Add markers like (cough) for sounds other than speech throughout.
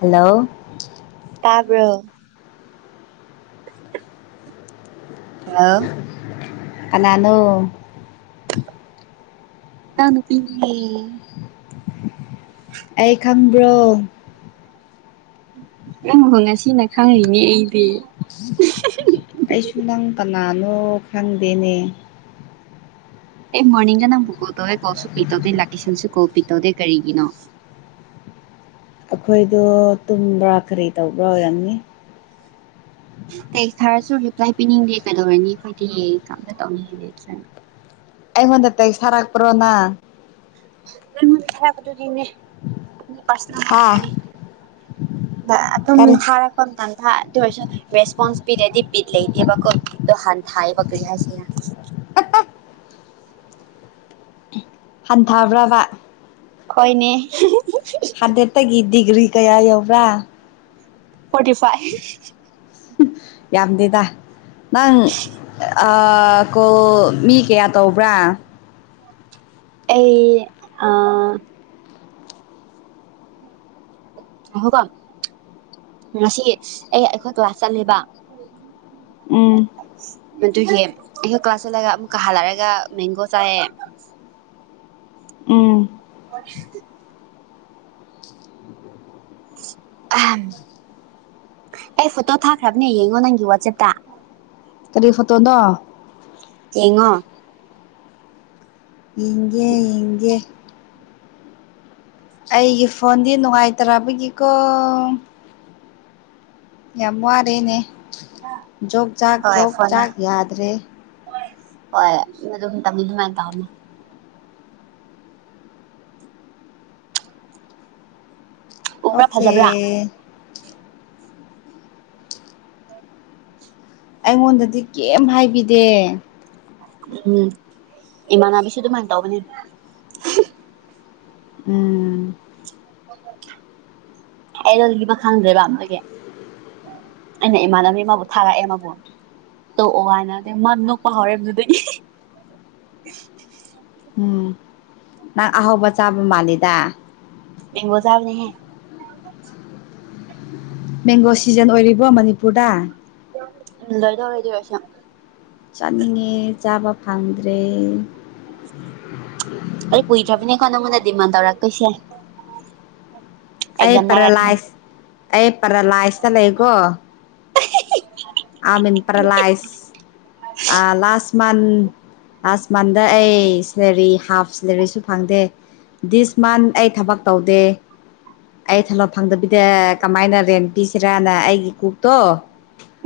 hello ꯇꯥꯕꯣ ꯑ ꯀꯅꯥꯅꯨ ꯇꯅꯄꯤ ꯑꯩ ꯈꯪꯕ꯭ꯔꯣ ꯎꯪꯍꯣ ꯉꯁꯤꯅ ꯈꯪꯉꯅꯦ ꯑꯩꯗꯤ ꯑꯩꯁꯨ ꯅꯪ ꯀꯅꯥꯅꯣ ꯈꯪꯗꯦꯅꯦ ꯑꯦ ꯃꯣꯔꯅꯤꯡꯗ ꯅ ꯄꯨꯀꯣꯇꯣꯋꯦ ꯀꯣꯁꯨ ꯄꯤꯇꯣꯗꯦ ꯂꯀꯤꯁꯟꯁꯤ ꯀꯣ ꯄꯤꯇꯣꯗꯦ ꯀꯔꯤꯉꯅꯣ ꯑꯩꯈꯣꯏꯗꯣ ꯇꯨꯝꯕ꯭ꯔꯥ ꯀꯔꯤ ꯇꯧꯕ꯭ꯔꯥ ꯑꯣꯏꯔꯝꯅꯤ ꯀ ꯊꯔꯁꯨ ꯔꯤꯄ꯭ꯂꯥꯏ ꯄꯤꯅꯤꯡꯗꯦ ꯀꯩꯗꯧꯔꯅꯤ ꯑꯩꯈꯣꯏꯗꯤ ꯀꯝꯇ ꯇꯧꯅꯤꯡꯉꯦ ꯂꯩꯠꯇ꯭ꯔꯥꯅ ꯑꯩꯃꯗ ꯇ ꯁꯔꯒ ꯄꯨꯔꯣꯅꯥ ꯅ ꯆꯔ ꯀꯗꯗꯤꯅꯦ ꯍꯥ ꯑꯗꯨꯝ ꯀꯔꯤ ꯊꯥꯔꯛꯄ ꯃꯇꯝꯗ ꯑꯗꯨ ꯑꯣꯏꯔꯁꯨ ꯔꯦꯁꯄꯣꯟꯁ ꯕꯤꯔꯗꯤ ꯕꯤꯤ ꯂꯩ ꯏꯗꯤꯦꯕ ꯀꯣ ꯍꯥꯟ ꯊ ꯄꯛꯌꯥꯁꯤ ꯍꯟꯊꯕ꯭ꯔꯕ ꯍꯣꯏꯅꯦ ꯍꯗꯦ ꯇꯒꯤ ꯗꯗꯤꯒ꯭ꯔꯤ ꯀꯌꯥ ꯌꯧꯕ꯭ꯔꯥ ꯐꯣꯔꯇꯤ ꯐꯥꯏꯚ ꯌꯥꯝꯗꯦꯗ ꯅꯪ ꯀꯣ ꯃꯤ ꯀꯌꯥ ꯇꯧꯕ꯭ꯔꯥ ꯑꯩ ꯑ ꯑꯍꯣꯀꯣ ꯉꯁꯤ ꯑꯩ ꯑꯩꯈꯣꯏ ꯀ꯭ꯂꯥꯁ ꯆꯠꯂꯦꯕ ꯎꯝ ꯑꯗꯨꯒꯤ ꯑꯩꯈꯣꯏ ꯀ꯭ꯂꯥꯁ ꯆꯠꯂꯒ ꯑꯃꯨꯛꯀ ꯍꯜꯂꯛꯑꯒ ꯃꯦꯡꯒꯣ ꯆꯥꯏꯌꯦꯦ ꯎꯝ ꯍ ꯑꯩ ꯐꯣꯇꯣ ꯊꯥꯈ꯭ꯔꯕꯅꯦ ꯌꯦꯡꯉꯣ ꯅꯪꯒꯤ ꯋꯥꯆꯦꯞꯇ ꯇꯔꯤꯐ ꯇꯣꯗ ꯌꯦꯦꯡꯉꯣ ꯌꯦꯡꯒꯦ ꯌꯦꯡꯒꯦ ꯑꯩꯒꯤ ꯐꯣꯟꯗꯤ ꯅꯨꯡꯉꯥꯏꯇꯕꯒꯤꯀꯣ ꯌꯥꯝꯃ ꯑꯔꯅꯦꯦ ꯖꯣꯛ ꯆꯥꯛ ꯍꯣꯏ ꯖꯣꯛ ꯐꯣꯟꯅ ꯆꯥꯛ ꯌꯥꯗ꯭ꯔꯦ ꯍꯣꯏ ꯑꯗꯨꯝ ꯇꯝꯕꯤ ꯑꯗꯨꯃꯥꯏꯅ ꯇꯧꯅꯤ ꯎꯕ꯭ꯔꯥ ꯑꯣꯀꯦ ꯐꯖꯕ꯭ꯔꯥ ꯑꯩꯉꯣꯟꯗꯗꯤ ꯀꯦꯝꯝ ꯍꯥꯏꯕꯤꯗꯦ ꯎꯝ ꯏꯃꯥꯟꯅꯕꯤꯁꯨ ꯑꯗꯨꯃꯥꯏꯅ ꯇꯧꯒꯅꯤ ꯎꯝ ꯑꯩꯔꯣꯜꯒꯤꯕ ꯈꯪꯗ꯭ꯔꯦꯕ ꯑꯝꯗꯒꯤ ꯑꯩꯅ ꯏꯃꯥꯟꯅꯕꯕꯤ ꯑꯃꯕꯨ ꯊꯥꯔꯛꯑꯦ ꯃꯕꯨ ꯇꯣꯛꯑꯣ ꯍꯥꯏꯅꯩ ꯃꯥ ꯅꯣꯛꯄ ꯍꯧꯔꯦꯗꯨꯗꯩ ꯎꯝ ꯅꯪ ꯑꯍꯥꯎꯕ ꯆꯥꯕ ꯃꯥꯜꯂꯤꯗ ꯉꯖꯥꯕꯅꯤꯍꯦ ꯃꯦꯡꯒꯣ ꯁꯤꯖꯟ ꯑꯣꯏꯔꯤꯕꯣ ꯃꯅꯤꯄꯨꯔꯗ ꯑꯦꯗ ꯍꯗꯤ ꯔꯁ ꯆꯥꯅꯤꯡꯉꯦ ꯆꯥꯕ ꯐꯪꯗ꯭ꯔꯦ ꯑꯔꯤ ꯄꯨ ꯊꯥ ꯄꯅꯦ ꯅꯉꯣꯟꯗ ꯗꯤꯃꯥꯟ ꯇꯧꯔꯛ ꯀꯣꯏꯁꯦ ꯑꯩ ꯄꯔꯂꯥꯏꯁ ꯑꯩ ꯄꯔꯥ ꯂꯥꯏꯁꯇ ꯂꯩꯀꯣ ꯑꯃꯤ ꯄ꯭ꯔꯂꯥꯏꯁ ꯂꯥꯁ ꯟ ꯂꯥꯁ ꯃꯟꯗ ꯑꯩ ꯁꯦꯂꯔꯤ ꯍꯥꯐ ꯁꯦꯂꯔꯤꯁꯨ ꯐꯪꯗꯦ ꯗꯤꯁ ꯃꯟ ꯑꯩ ꯊꯕꯛ ꯇꯧꯗꯦ ꯑꯩ ꯊꯂꯣ ꯐꯪꯗꯕꯤꯗ ꯀꯃꯥꯏꯅ ꯔꯦꯟ ꯄꯤꯁꯤꯔꯅ ꯑꯩꯒꯤ ꯀꯛꯇꯣ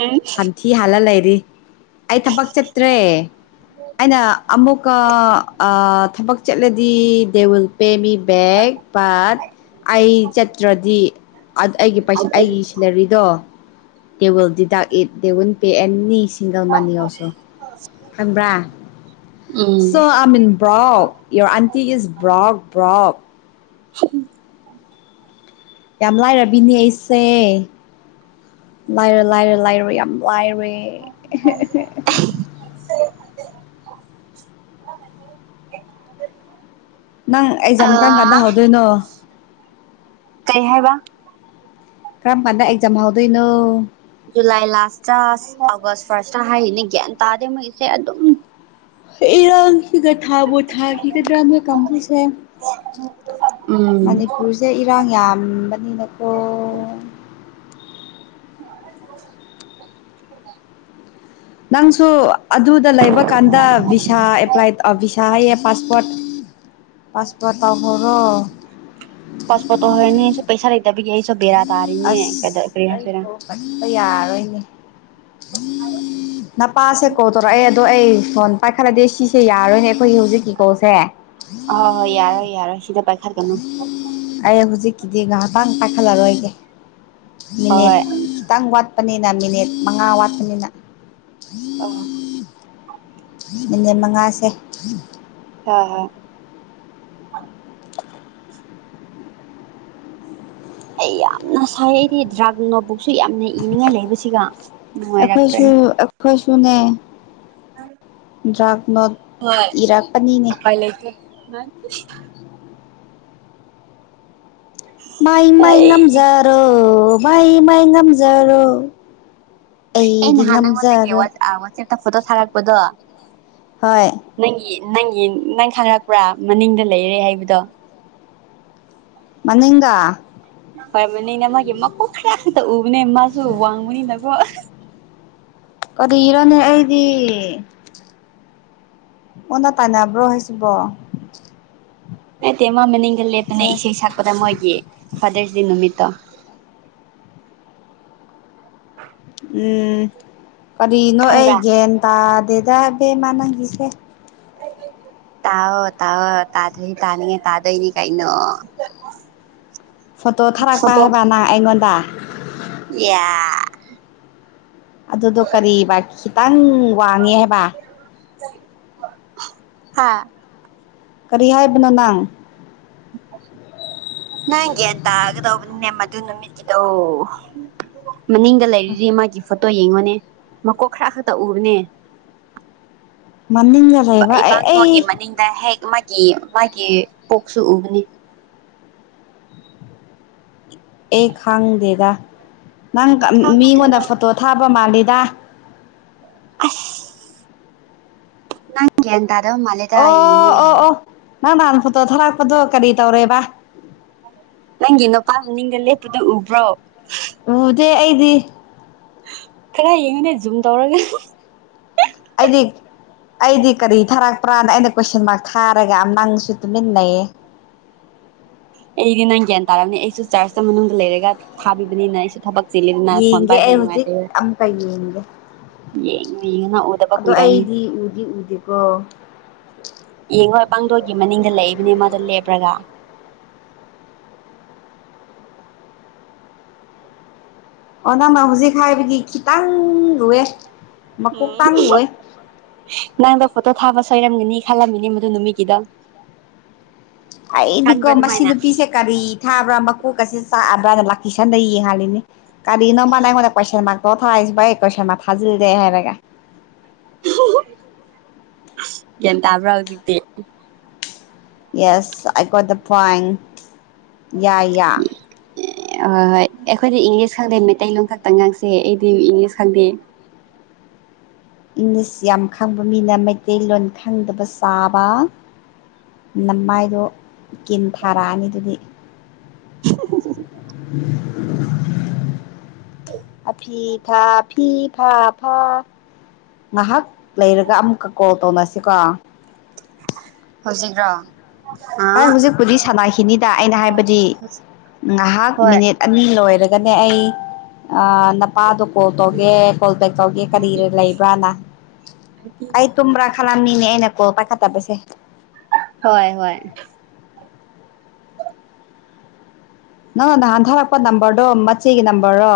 ꯎꯝ ꯁꯟꯊꯤ ꯍꯥꯜꯂ ꯂꯩꯔꯤ ꯑꯩ ꯊꯕꯛ ꯆꯠꯇ꯭ꯔꯦ ꯑꯩꯅ ꯑꯃꯨꯛꯀ ꯊꯕꯛ ꯆꯠꯂꯗꯤ they will pay me back but ꯑꯩ ꯆꯠꯇ꯭ꯔꯗꯤ ꯑꯩꯒꯤ ꯄꯩꯁꯥ ꯑꯩꯒꯤ ꯁꯦꯂꯔꯤꯗꯣ ꯗꯦ ꯋꯤꯜꯗꯤ dock it they won't pay any single money also ꯈꯪꯕ꯭ꯔꯥ um so I mean broke your aunty is broke broke ꯌꯥꯝ ꯂꯥꯏꯔꯕꯤꯅꯦ ꯑꯩꯁꯦ ꯂꯥꯏꯔ ꯂꯥꯏꯔ ꯂꯥꯏꯔꯣꯏ ꯌꯥꯝ ꯂꯥꯏꯔꯦ (inaudible) ꯅꯪ ꯑꯦꯛꯖꯥꯝ ꯀꯔꯝ ꯀꯥꯟꯗ ꯑꯥ ꯍꯧꯗꯣꯏꯅꯣ ꯀꯩ ꯍꯥꯏꯦꯕ ꯀꯔꯝ ꯐꯥꯟꯗ ꯑꯦꯛꯖꯥꯝ ꯑꯥꯎꯣꯏꯅꯣ ꯖꯨꯂꯥꯏ ꯂꯥꯁꯇ ꯑꯒꯁ ꯐꯥꯔꯁꯇ ꯍꯥꯏꯔꯤꯅꯦ ꯒ꯭ꯌꯥꯟ ꯇꯥꯗꯦ ꯃꯩꯁꯦ ꯑꯗꯨꯝ ꯏꯔꯟ ꯁꯤꯒ ꯊꯥꯕꯨ ꯊꯥꯈꯤꯒꯗ꯭ꯔꯥ ꯅꯣꯏ ꯀꯥꯡꯕꯨꯁꯦ ꯎꯝ ꯃꯅꯤꯄꯨꯔꯁꯦ ꯏꯔꯥꯡ ꯌꯥꯝꯕꯅꯤꯅꯀꯣ (inaudible) ꯅꯪꯁꯨ ꯑꯗꯨ ꯑꯗꯨ ꯂꯩꯕ ꯀꯥꯟꯗ ꯚꯚꯤꯁꯥ ꯑꯦꯄ꯭ꯂꯥꯏ ꯕꯤꯚꯤꯁꯥ ꯍꯥꯏꯌꯦ ꯄꯥꯁꯄꯣꯔꯠ ꯄꯥꯁꯄ ꯇꯥꯎ ꯍꯔꯣ ꯐꯁꯄꯠꯇꯣ ꯍꯅꯤ ꯁ ꯄꯩꯁꯥ ꯂꯩꯗꯕꯕꯤ ꯌꯥ ꯑꯩ ꯁꯣ ꯕꯔ ꯇꯔꯤꯅꯦ ꯀ ꯑꯁ ꯀꯔꯤ ꯑꯩ ꯍꯥꯏꯁꯤꯔ ꯀꯣꯜ ꯄꯥꯏꯈꯠꯄ ꯌꯥꯔꯣꯏꯅꯦ ꯅ ꯄꯥꯁꯦ ꯀꯣ ꯇꯧꯔꯣ ꯑꯩ ꯑꯗꯣ ꯑꯩ ꯁꯣꯟ ꯄꯥꯏꯈꯠꯂꯗꯤꯦ ꯁꯤꯁꯦ ꯌꯥꯔꯣꯏꯅꯦ ꯑꯩꯈꯣꯏꯒꯤ ꯍꯧꯖꯤꯛꯀꯤꯀꯣꯁꯦ ꯍ ꯍꯣꯏ ꯌꯥꯔꯣꯏ ꯌꯥꯔꯣꯏ ꯁꯤꯗ ꯄꯥꯏꯈꯥ ꯀꯩꯅꯣ ꯍꯧꯖꯤꯛꯀꯤꯗꯤ ꯉꯥꯏꯍꯥꯛꯇꯪ ꯄꯥꯏꯈꯠꯂꯔꯣꯏꯒꯦ ꯃꯤꯅꯤꯠ ꯍꯣꯏ ꯍꯣꯏ ꯈꯤꯇꯥꯡ ꯋꯥꯠ ꯆꯠꯄꯅꯤꯅ ꯃꯤꯅꯤꯠ ꯃꯉꯥ ꯋꯥꯠꯄꯅꯤꯅ ꯑ ꯃꯤꯅꯤꯠ ꯃꯉꯥꯁꯦ ꯍ ꯍ ꯑꯩ ꯌꯥꯝꯅ ꯁꯥꯏ ꯑꯩꯗꯤ ꯗ꯭ꯔꯒ ꯅꯣꯕꯨꯛꯁꯨ ꯌꯥꯝꯅ ꯏꯅꯤꯡꯉꯥꯏ ꯂꯩꯕꯁꯤꯒ ꯅꯨꯡꯉꯥꯏꯔꯛꯇ꯭ꯔꯦ ꯑꯩꯈꯣꯏꯁꯨ ꯑꯩꯈꯣꯏ ꯁꯨꯟꯅ ꯗ꯭ꯔꯥꯛ ꯅꯣꯠ ꯍꯣꯏ ꯏꯔꯛꯄꯅꯤꯅꯦ ꯎꯄꯥꯏ ꯂꯩꯇꯦ ꯑꯩ ꯃꯥꯏ ꯃ ꯏ ꯉꯝꯖꯥꯔꯣ ꯏ ꯄꯥꯏꯅꯝꯖꯔꯣ ꯑꯩ ꯅꯍꯥꯟ ꯅꯪꯉꯣꯟꯗꯒꯤ ꯋꯥꯆꯦꯞꯇ ꯐꯣꯇꯣ ꯊꯥꯔꯛꯄꯗꯣ ꯍꯣꯏ ꯅꯪꯒꯤ ꯅꯪꯒꯤ ꯅꯪ ꯈꯪꯔꯛꯄ꯭ꯔꯥ ꯃꯅꯤꯡꯗ ꯂꯩꯔꯦ ꯍꯥꯏꯕꯗꯣ ꯃꯅꯤꯡꯒꯥ ꯑꯣꯏꯔꯕꯅꯤꯅ ꯃꯥꯒꯤ ꯃꯀꯣꯛ ꯈꯔꯁꯤꯗ ꯎꯕꯅꯦ ꯃꯥꯁꯨ ꯋꯥꯡꯕꯅꯤꯅꯀꯣ ꯀꯔꯤ ꯏꯔꯣꯅꯦ ꯑꯩꯗꯤ ꯑꯣꯟꯅ ꯇꯥꯟꯅꯕ꯭ꯔꯣ ꯍꯥꯏꯁꯤꯕꯣ ꯅꯠꯇꯦ ꯃꯥ ꯃꯅꯤꯡꯒꯜꯂꯦ ꯐꯅ ꯁꯦ ꯏꯁꯩ ꯁꯛꯄꯗ ꯃꯣꯏꯒꯤ ꯐꯥꯗꯔꯁ ꯗꯦ ꯅꯨꯃꯤꯠꯇꯣ ꯎꯝ ꯀꯔꯤꯅꯣ ꯑꯩ ꯈꯪꯕ꯭ꯔꯥ ꯒ꯭ꯌꯥꯟ ꯇꯥꯗꯦ ꯗꯕꯃ ꯅꯪꯈꯤꯁꯦ ꯇꯥꯑꯣꯣ ꯇꯥꯑꯣꯣ ꯇꯥꯗ ꯇꯥꯅꯤꯉ ꯇꯥꯗꯩꯅꯤ ꯀꯥꯏꯩꯅꯣ ꯐꯣꯇꯣ ꯊꯥꯔꯛꯄ ꯍꯥꯏꯕ ꯅꯪ ꯑꯩꯉꯣꯟꯗ ꯌꯥ ꯑꯗꯨꯗꯣ ꯀꯔꯤꯕꯥ ꯈꯤꯇꯪ ꯋꯥꯡꯉꯦ ꯍꯥꯏꯕ ꯍꯥꯥ ꯀꯔꯤ ꯍꯥꯏꯕꯅꯣꯅ ꯅꯪꯒ ꯑꯦꯇꯥ ꯍꯥꯏꯒꯗꯣꯅꯤ ꯅꯦꯃ ꯑꯗꯨ ꯅꯨꯃꯤꯠꯇꯗ ꯃꯅꯤꯡꯒ ꯂꯩꯔꯤꯔꯤ ꯃꯥꯒꯤ ꯐꯣꯇꯣ ꯌꯦꯡꯉꯨꯅꯦ ꯃꯀꯣꯛ ꯈꯔ ꯈꯛꯇ ꯎꯕꯅꯦ ꯃꯅꯤꯡꯒ ꯂꯩꯕ ꯑꯩ ꯑꯩ ꯏꯕꯥꯡꯗꯣꯒꯤ ꯃꯅꯤꯡꯗ ꯍꯦꯛ ꯃꯥꯒꯤ ꯄꯣꯛꯁꯨ ꯎꯕꯅꯤ ꯑꯦ ꯈꯥꯡꯉ ꯗꯦꯗꯥ ꯅꯪ ꯈꯪꯉꯨꯗꯅ ꯃꯤꯉꯣꯟꯗ ꯐꯣꯇꯣ ꯊꯥꯕ ꯃꯥꯜꯂꯤ ꯋꯥ ꯑ ꯅꯪꯦ ꯑꯗ ꯃꯂꯦꯗ ꯌꯦꯡꯉꯣ ꯌꯦꯡꯉ ꯅꯍ ꯅꯍꯥꯟ ꯐꯣꯠꯇꯣ ꯊꯂꯛꯄꯗꯣ ꯀꯔꯤ ꯇꯧꯔꯦꯕ ꯅꯪ ꯏꯅꯣ ꯄ ꯅꯤꯡ ꯂꯩꯦ ꯍ꯭ꯔꯣ ꯑꯣꯗꯦ ꯑꯩꯗꯤ ꯈꯔ ꯌꯦꯡꯉꯨꯅꯦ ꯖꯨꯝ ꯇꯧꯔꯒ ꯑꯩꯗꯤ ꯑꯩꯗꯤ ꯀꯔꯤ ꯊꯥꯔꯛꯄ꯭ꯔꯥꯅ ꯑꯩꯅ ꯀꯣꯏꯁꯟ ꯃꯥꯔꯛ ꯊꯥꯔꯒ ꯌꯥꯝ ꯅꯪꯁꯨ ꯇꯨꯃꯤꯟꯅꯩꯌꯦ ꯑꯩꯗꯤ ꯅꯪ ꯒ꯭ꯌꯥꯟ ꯇꯥꯔꯔꯕꯅꯤ ꯑꯩꯁꯨ ꯆꯥꯔꯆꯇ ꯃꯅꯨꯡꯗ ꯂꯩꯔꯒ ꯊꯥꯕꯤꯕꯅꯤꯅ ꯑꯩꯁꯨ ꯊꯕꯛ ꯆꯤꯜꯂꯤꯗꯅ ꯐꯣꯟ ꯌꯦꯡꯒꯦ ꯄꯥꯏꯕ ꯑꯩ ꯍꯧꯖꯤꯛ ꯅꯨꯡꯉꯥꯏꯇꯦꯕ ꯑꯃꯨꯀ ꯌꯦꯡꯒꯦ ꯌꯦꯡꯉꯨ ꯌꯦꯡꯉꯨ ꯎꯗꯕ ꯑꯗꯣ ꯀꯨꯏꯔꯝꯅꯤ ꯑꯩꯗꯤ ꯎꯗꯤ ꯎꯗꯦꯀꯣ ꯌꯦꯡꯉꯣ ꯄꯥꯡꯗꯣꯏꯒꯤ ꯃꯅꯤꯡꯗ ꯂꯩꯏꯕꯅꯦ ꯃꯥꯗ ꯂꯦꯞꯄ꯭ꯔꯒ ꯑꯣꯅꯥꯃ ꯍꯧꯖꯤꯛ ꯈꯥꯏꯕꯒꯤ ꯈꯤꯇꯪ ꯔꯨꯋꯦ ꯎꯝ ꯅꯪꯗ ꯐꯇꯣ ꯊꯥꯕꯁ ꯁꯣꯏꯔꯝꯒꯅꯤ ꯈꯜꯂꯝꯃꯤꯅꯤ ꯃꯗꯨ ꯅꯨꯃꯤꯠꯀꯤꯗ ꯑꯩꯗꯤꯀꯣ ꯃꯁꯤ ꯅꯨꯄꯤꯁꯦ ꯀꯔꯤ ꯊꯥꯕ꯭ꯔꯥ ꯃꯀꯣꯛꯀꯁꯦ ꯆꯥꯛꯑꯕ꯭ꯔꯥꯅ ꯂꯥꯛ ꯏꯁꯟꯗ ꯌꯦ ꯍꯥꯜꯂꯤꯅꯦ ꯀꯔꯤ ꯏꯅ ꯅꯝꯕꯔ ꯅꯥꯏ ꯃ ꯀꯣꯏꯁꯟ ꯃ ꯀꯣꯊ ꯍꯥꯏꯁ ꯏ ꯀꯣꯏꯁꯥꯃ ꯊꯖꯤꯜꯗꯦ ꯍꯥꯏꯦꯕꯒ ꯒ꯭ꯌꯥꯟ ꯇꯥꯕ꯭ꯔꯥ ꯍꯧꯖꯤꯛꯇꯤ ꯌꯦꯁ ꯑ ꯀ꯭ꯋꯥꯠ ꯗ ꯄꯥꯏ ꯌꯥ ꯌꯥ ꯍꯣꯏ ꯍꯣꯏ ꯑꯩꯈꯣꯏꯗꯤ ꯏꯪꯂꯤꯁ ꯈꯪꯗꯦ ꯃꯩꯇꯩꯂꯣꯟ ꯈꯛꯇꯪ ꯉꯥꯡꯁꯦ ꯑꯩꯗꯤ ꯏꯪꯂꯤꯁ ꯈꯪꯗꯦ ꯏꯪꯂꯤꯁ ꯌꯥꯝ ꯈꯪꯕ ꯃꯤꯅ ꯃꯩꯇꯩꯂꯣꯟ ꯈꯪꯗꯕ ꯆꯥꯕ ꯅꯝꯃꯥꯏꯗꯣ ꯀꯤꯟ ꯊꯥꯔꯛꯑꯅꯤ ꯑꯗꯨꯗꯤ ꯎ ꯑ ꯐꯤ ꯐꯥ ꯐꯤ ꯐꯥ ꯐꯥ ꯉꯍꯥꯛ ꯂꯩꯔꯒ ꯑꯃꯨꯛꯀ ꯀꯣꯜ ꯇꯧꯅꯁꯤꯀꯣ ꯄꯨꯖꯤꯈ꯭ꯔꯣ ꯍ ꯍꯧꯖꯤꯛꯄꯨꯗꯤ ꯁꯥꯟꯅꯈꯤꯅꯤꯗ ꯑꯩꯅ ꯍꯥꯏꯕꯗꯤ ꯉꯥꯏꯍꯥꯛ ꯍꯣꯏ ꯃꯤꯅꯤꯠ ꯑꯅꯤ ꯂꯣꯏꯔꯒ ꯑꯗꯨꯅꯦ ꯑꯩ ꯅꯄꯥꯗꯣ ꯀꯣꯜ ꯇꯧꯒꯦ ꯀꯣꯜꯕꯦꯛ ꯇꯧꯒꯦ ꯀꯔꯤ ꯂꯩꯕ꯭ꯔꯥꯅ ꯑꯩ ꯇꯨꯝꯕ꯭ꯔꯥ ꯂꯝꯅꯤꯅꯦ ꯑꯦꯅꯀꯣ ꯄꯥꯏ ꯈꯥ ꯇ ꯄꯩꯁꯦ ꯍꯣꯏ ꯍꯣꯏ ꯅꯪ ꯅ ꯍꯟꯊꯔꯛꯄ ꯅꯝꯕꯔꯗꯣ ꯃꯆꯦꯒꯤ ꯅꯝꯕꯔꯣ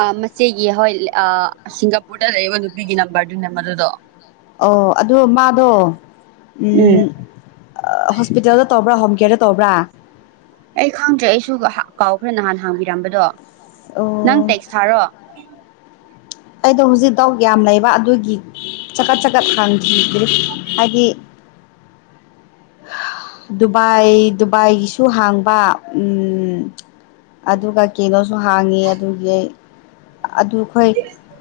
ꯑ ꯃꯆꯦꯒꯤ ꯍꯣꯏ ꯁꯤꯡꯒꯥꯄꯨꯔꯗ ꯂꯩꯔꯤꯕꯕ ꯅꯨꯄꯤꯒꯤ ꯅꯝꯕꯔꯗꯨꯅꯦ ꯃꯗꯨꯗꯣ ꯑꯣ ꯑꯗꯨꯣ ꯃꯥꯗꯣ ꯎꯝ ꯍꯣꯁꯄꯤꯇꯥꯜꯗ ꯇ ꯇꯧꯕ꯭ꯔꯥ ꯍꯣꯝ ꯀꯦꯌꯔꯗ ꯇꯧꯕ꯭ꯔꯥ ꯑꯩ ꯈꯪꯗ꯭ꯔꯦ ꯑꯩꯁꯨ ꯀꯥꯎꯈ꯭ꯔꯦ ꯅꯍꯥꯟ ꯍꯥꯡꯕꯤꯔꯝꯕꯗꯣ ꯅꯪ ꯑꯣ ꯇꯦꯛꯁ ꯊꯥꯔꯣ ꯑꯩꯗꯣ ꯍꯧꯖꯤꯛ ꯗꯥꯎꯠ ꯌꯥꯝ ꯂꯩꯕ ꯑꯗꯨꯒꯤ ꯆꯀꯠ ꯆꯀꯠ ꯈꯪ ꯍꯥꯏꯗꯤ ꯗꯨꯕꯥꯏ ꯗꯨꯕꯥꯏꯒꯤꯁꯨ ꯍꯥꯡꯕ ꯑꯗꯨꯒ ꯀꯩꯅꯣꯁꯨ ꯍꯥꯡꯉꯤ ꯑꯗꯨꯒꯤ ꯑꯩ ꯑꯗꯨ ꯑꯩꯈꯣꯏ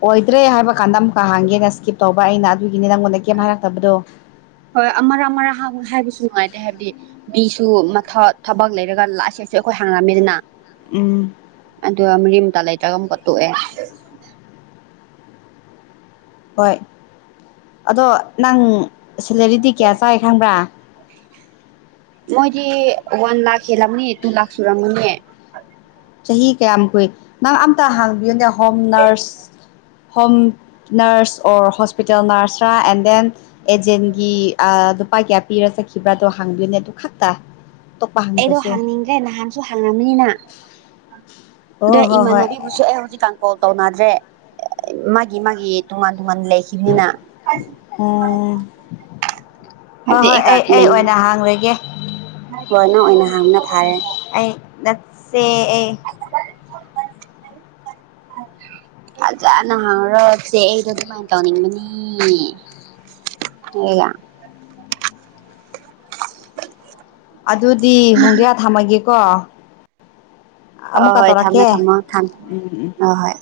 ꯑꯣꯏꯗ꯭ꯔꯦ ꯍꯥꯏꯕ ꯀꯥꯟꯗ ꯑꯃꯨꯛꯀ ꯍꯥꯡꯒꯦꯅ ꯁꯀꯤꯞ ꯇꯧꯕ ꯩꯅꯅꯥ ꯑꯗꯨ ꯍ ꯑꯥ ꯑꯥ ꯑꯍꯥ ꯍꯥꯏ ꯀꯁꯁꯨ ꯅꯍꯥꯏ ꯑ ꯍꯥꯏꯕꯗꯤ ꯃꯤꯁꯨ ꯃꯊ ꯊꯕꯛ ꯂꯩꯔꯒ ꯂꯁꯦꯁꯨ ꯑꯩꯈꯣꯏ ꯍꯥꯡꯉꯝꯃꯤꯗꯅ ꯎꯝ ꯑꯗꯣ ꯃ ꯇ ꯂꯩꯇꯒꯝ ꯀꯠꯇꯨꯑꯦ ꯍꯣꯏ ꯑꯗꯣ ꯅꯪ ꯁꯦꯂꯔꯤꯗꯤ ꯀꯌꯥ ꯆꯥꯏ ꯈꯪꯕ꯭ꯔꯥ ꯃꯣꯏꯗꯤ ꯋꯥꯟ ꯂꯈ ꯍꯦꯂꯅꯤ ꯇꯨ ꯂꯥꯛ ꯁꯨꯔꯃꯅꯤ ꯆꯍꯤ ꯀꯌꯥꯝ ꯀꯨꯏ ꯅꯪ ꯑꯝꯇ ꯍꯥꯡꯕꯤꯌꯨꯅꯦ home nurse home nurse or hospital ꯅꯔꯁꯔ ꯑꯦꯟ ꯗꯦꯟ ꯑꯦꯖꯦꯟꯒꯤ ꯂꯨꯄꯥ ꯀꯌꯥ ꯄꯤꯔ ꯆꯠꯈꯤꯕ꯭ꯔꯥꯗꯣ ꯍꯥꯡꯕꯤꯌꯨꯅꯦ ꯑꯗꯨ ꯈꯛꯇ ꯑꯇꯣꯞꯄ ꯑꯩꯗꯣ ꯍꯪꯗ꯭ꯔꯁꯨ ꯍꯥꯡꯅꯤꯡꯗ꯭ꯔꯦ ꯅꯍꯥꯟꯁꯨ ꯍꯥꯡꯉꯝꯅꯤꯅ ꯑꯣ ꯑꯗ ꯍꯣꯏ ꯍꯣꯏ ꯏꯃꯥꯟꯕꯤꯕꯨꯁꯨ ꯑꯦ ꯍꯧꯖꯤꯛ ꯀꯣꯜ ꯇꯧꯅꯗ꯭ꯔꯦ ꯃꯥꯒꯤ ꯃꯥꯒꯤ ꯇꯣꯉꯥꯟ ꯂ ꯂꯩꯈꯃꯤꯅꯤꯅ ꯎꯝ ꯍꯣꯏ ꯐꯦꯛ ꯍꯣꯏ ꯑꯩ ꯑꯩ ꯑꯣꯏꯅ ꯍꯥꯡꯂꯒꯦ ꯍꯅ ꯑꯣꯏꯅ ꯍꯥꯡꯅ ꯐꯥꯔꯦ ꯅꯁꯦ ꯐꯖꯅ ꯍꯥꯎꯔꯁꯦ ꯑꯩꯗꯣ ꯑꯗꯨꯃꯥꯏꯅ ꯇꯧꯅꯤꯡꯕꯅꯤꯒ ꯎ ꯑꯗꯨꯗꯤ ꯍꯣꯡꯗ꯭ꯔꯌꯥ ꯊꯝꯃꯒꯦ ꯀ ꯍ ꯍꯣꯏ ꯊꯝꯃꯦ ꯊꯝꯃꯣ ꯊꯝꯃꯦ ꯎꯝ ꯎꯝ ꯑ ꯍꯣꯏ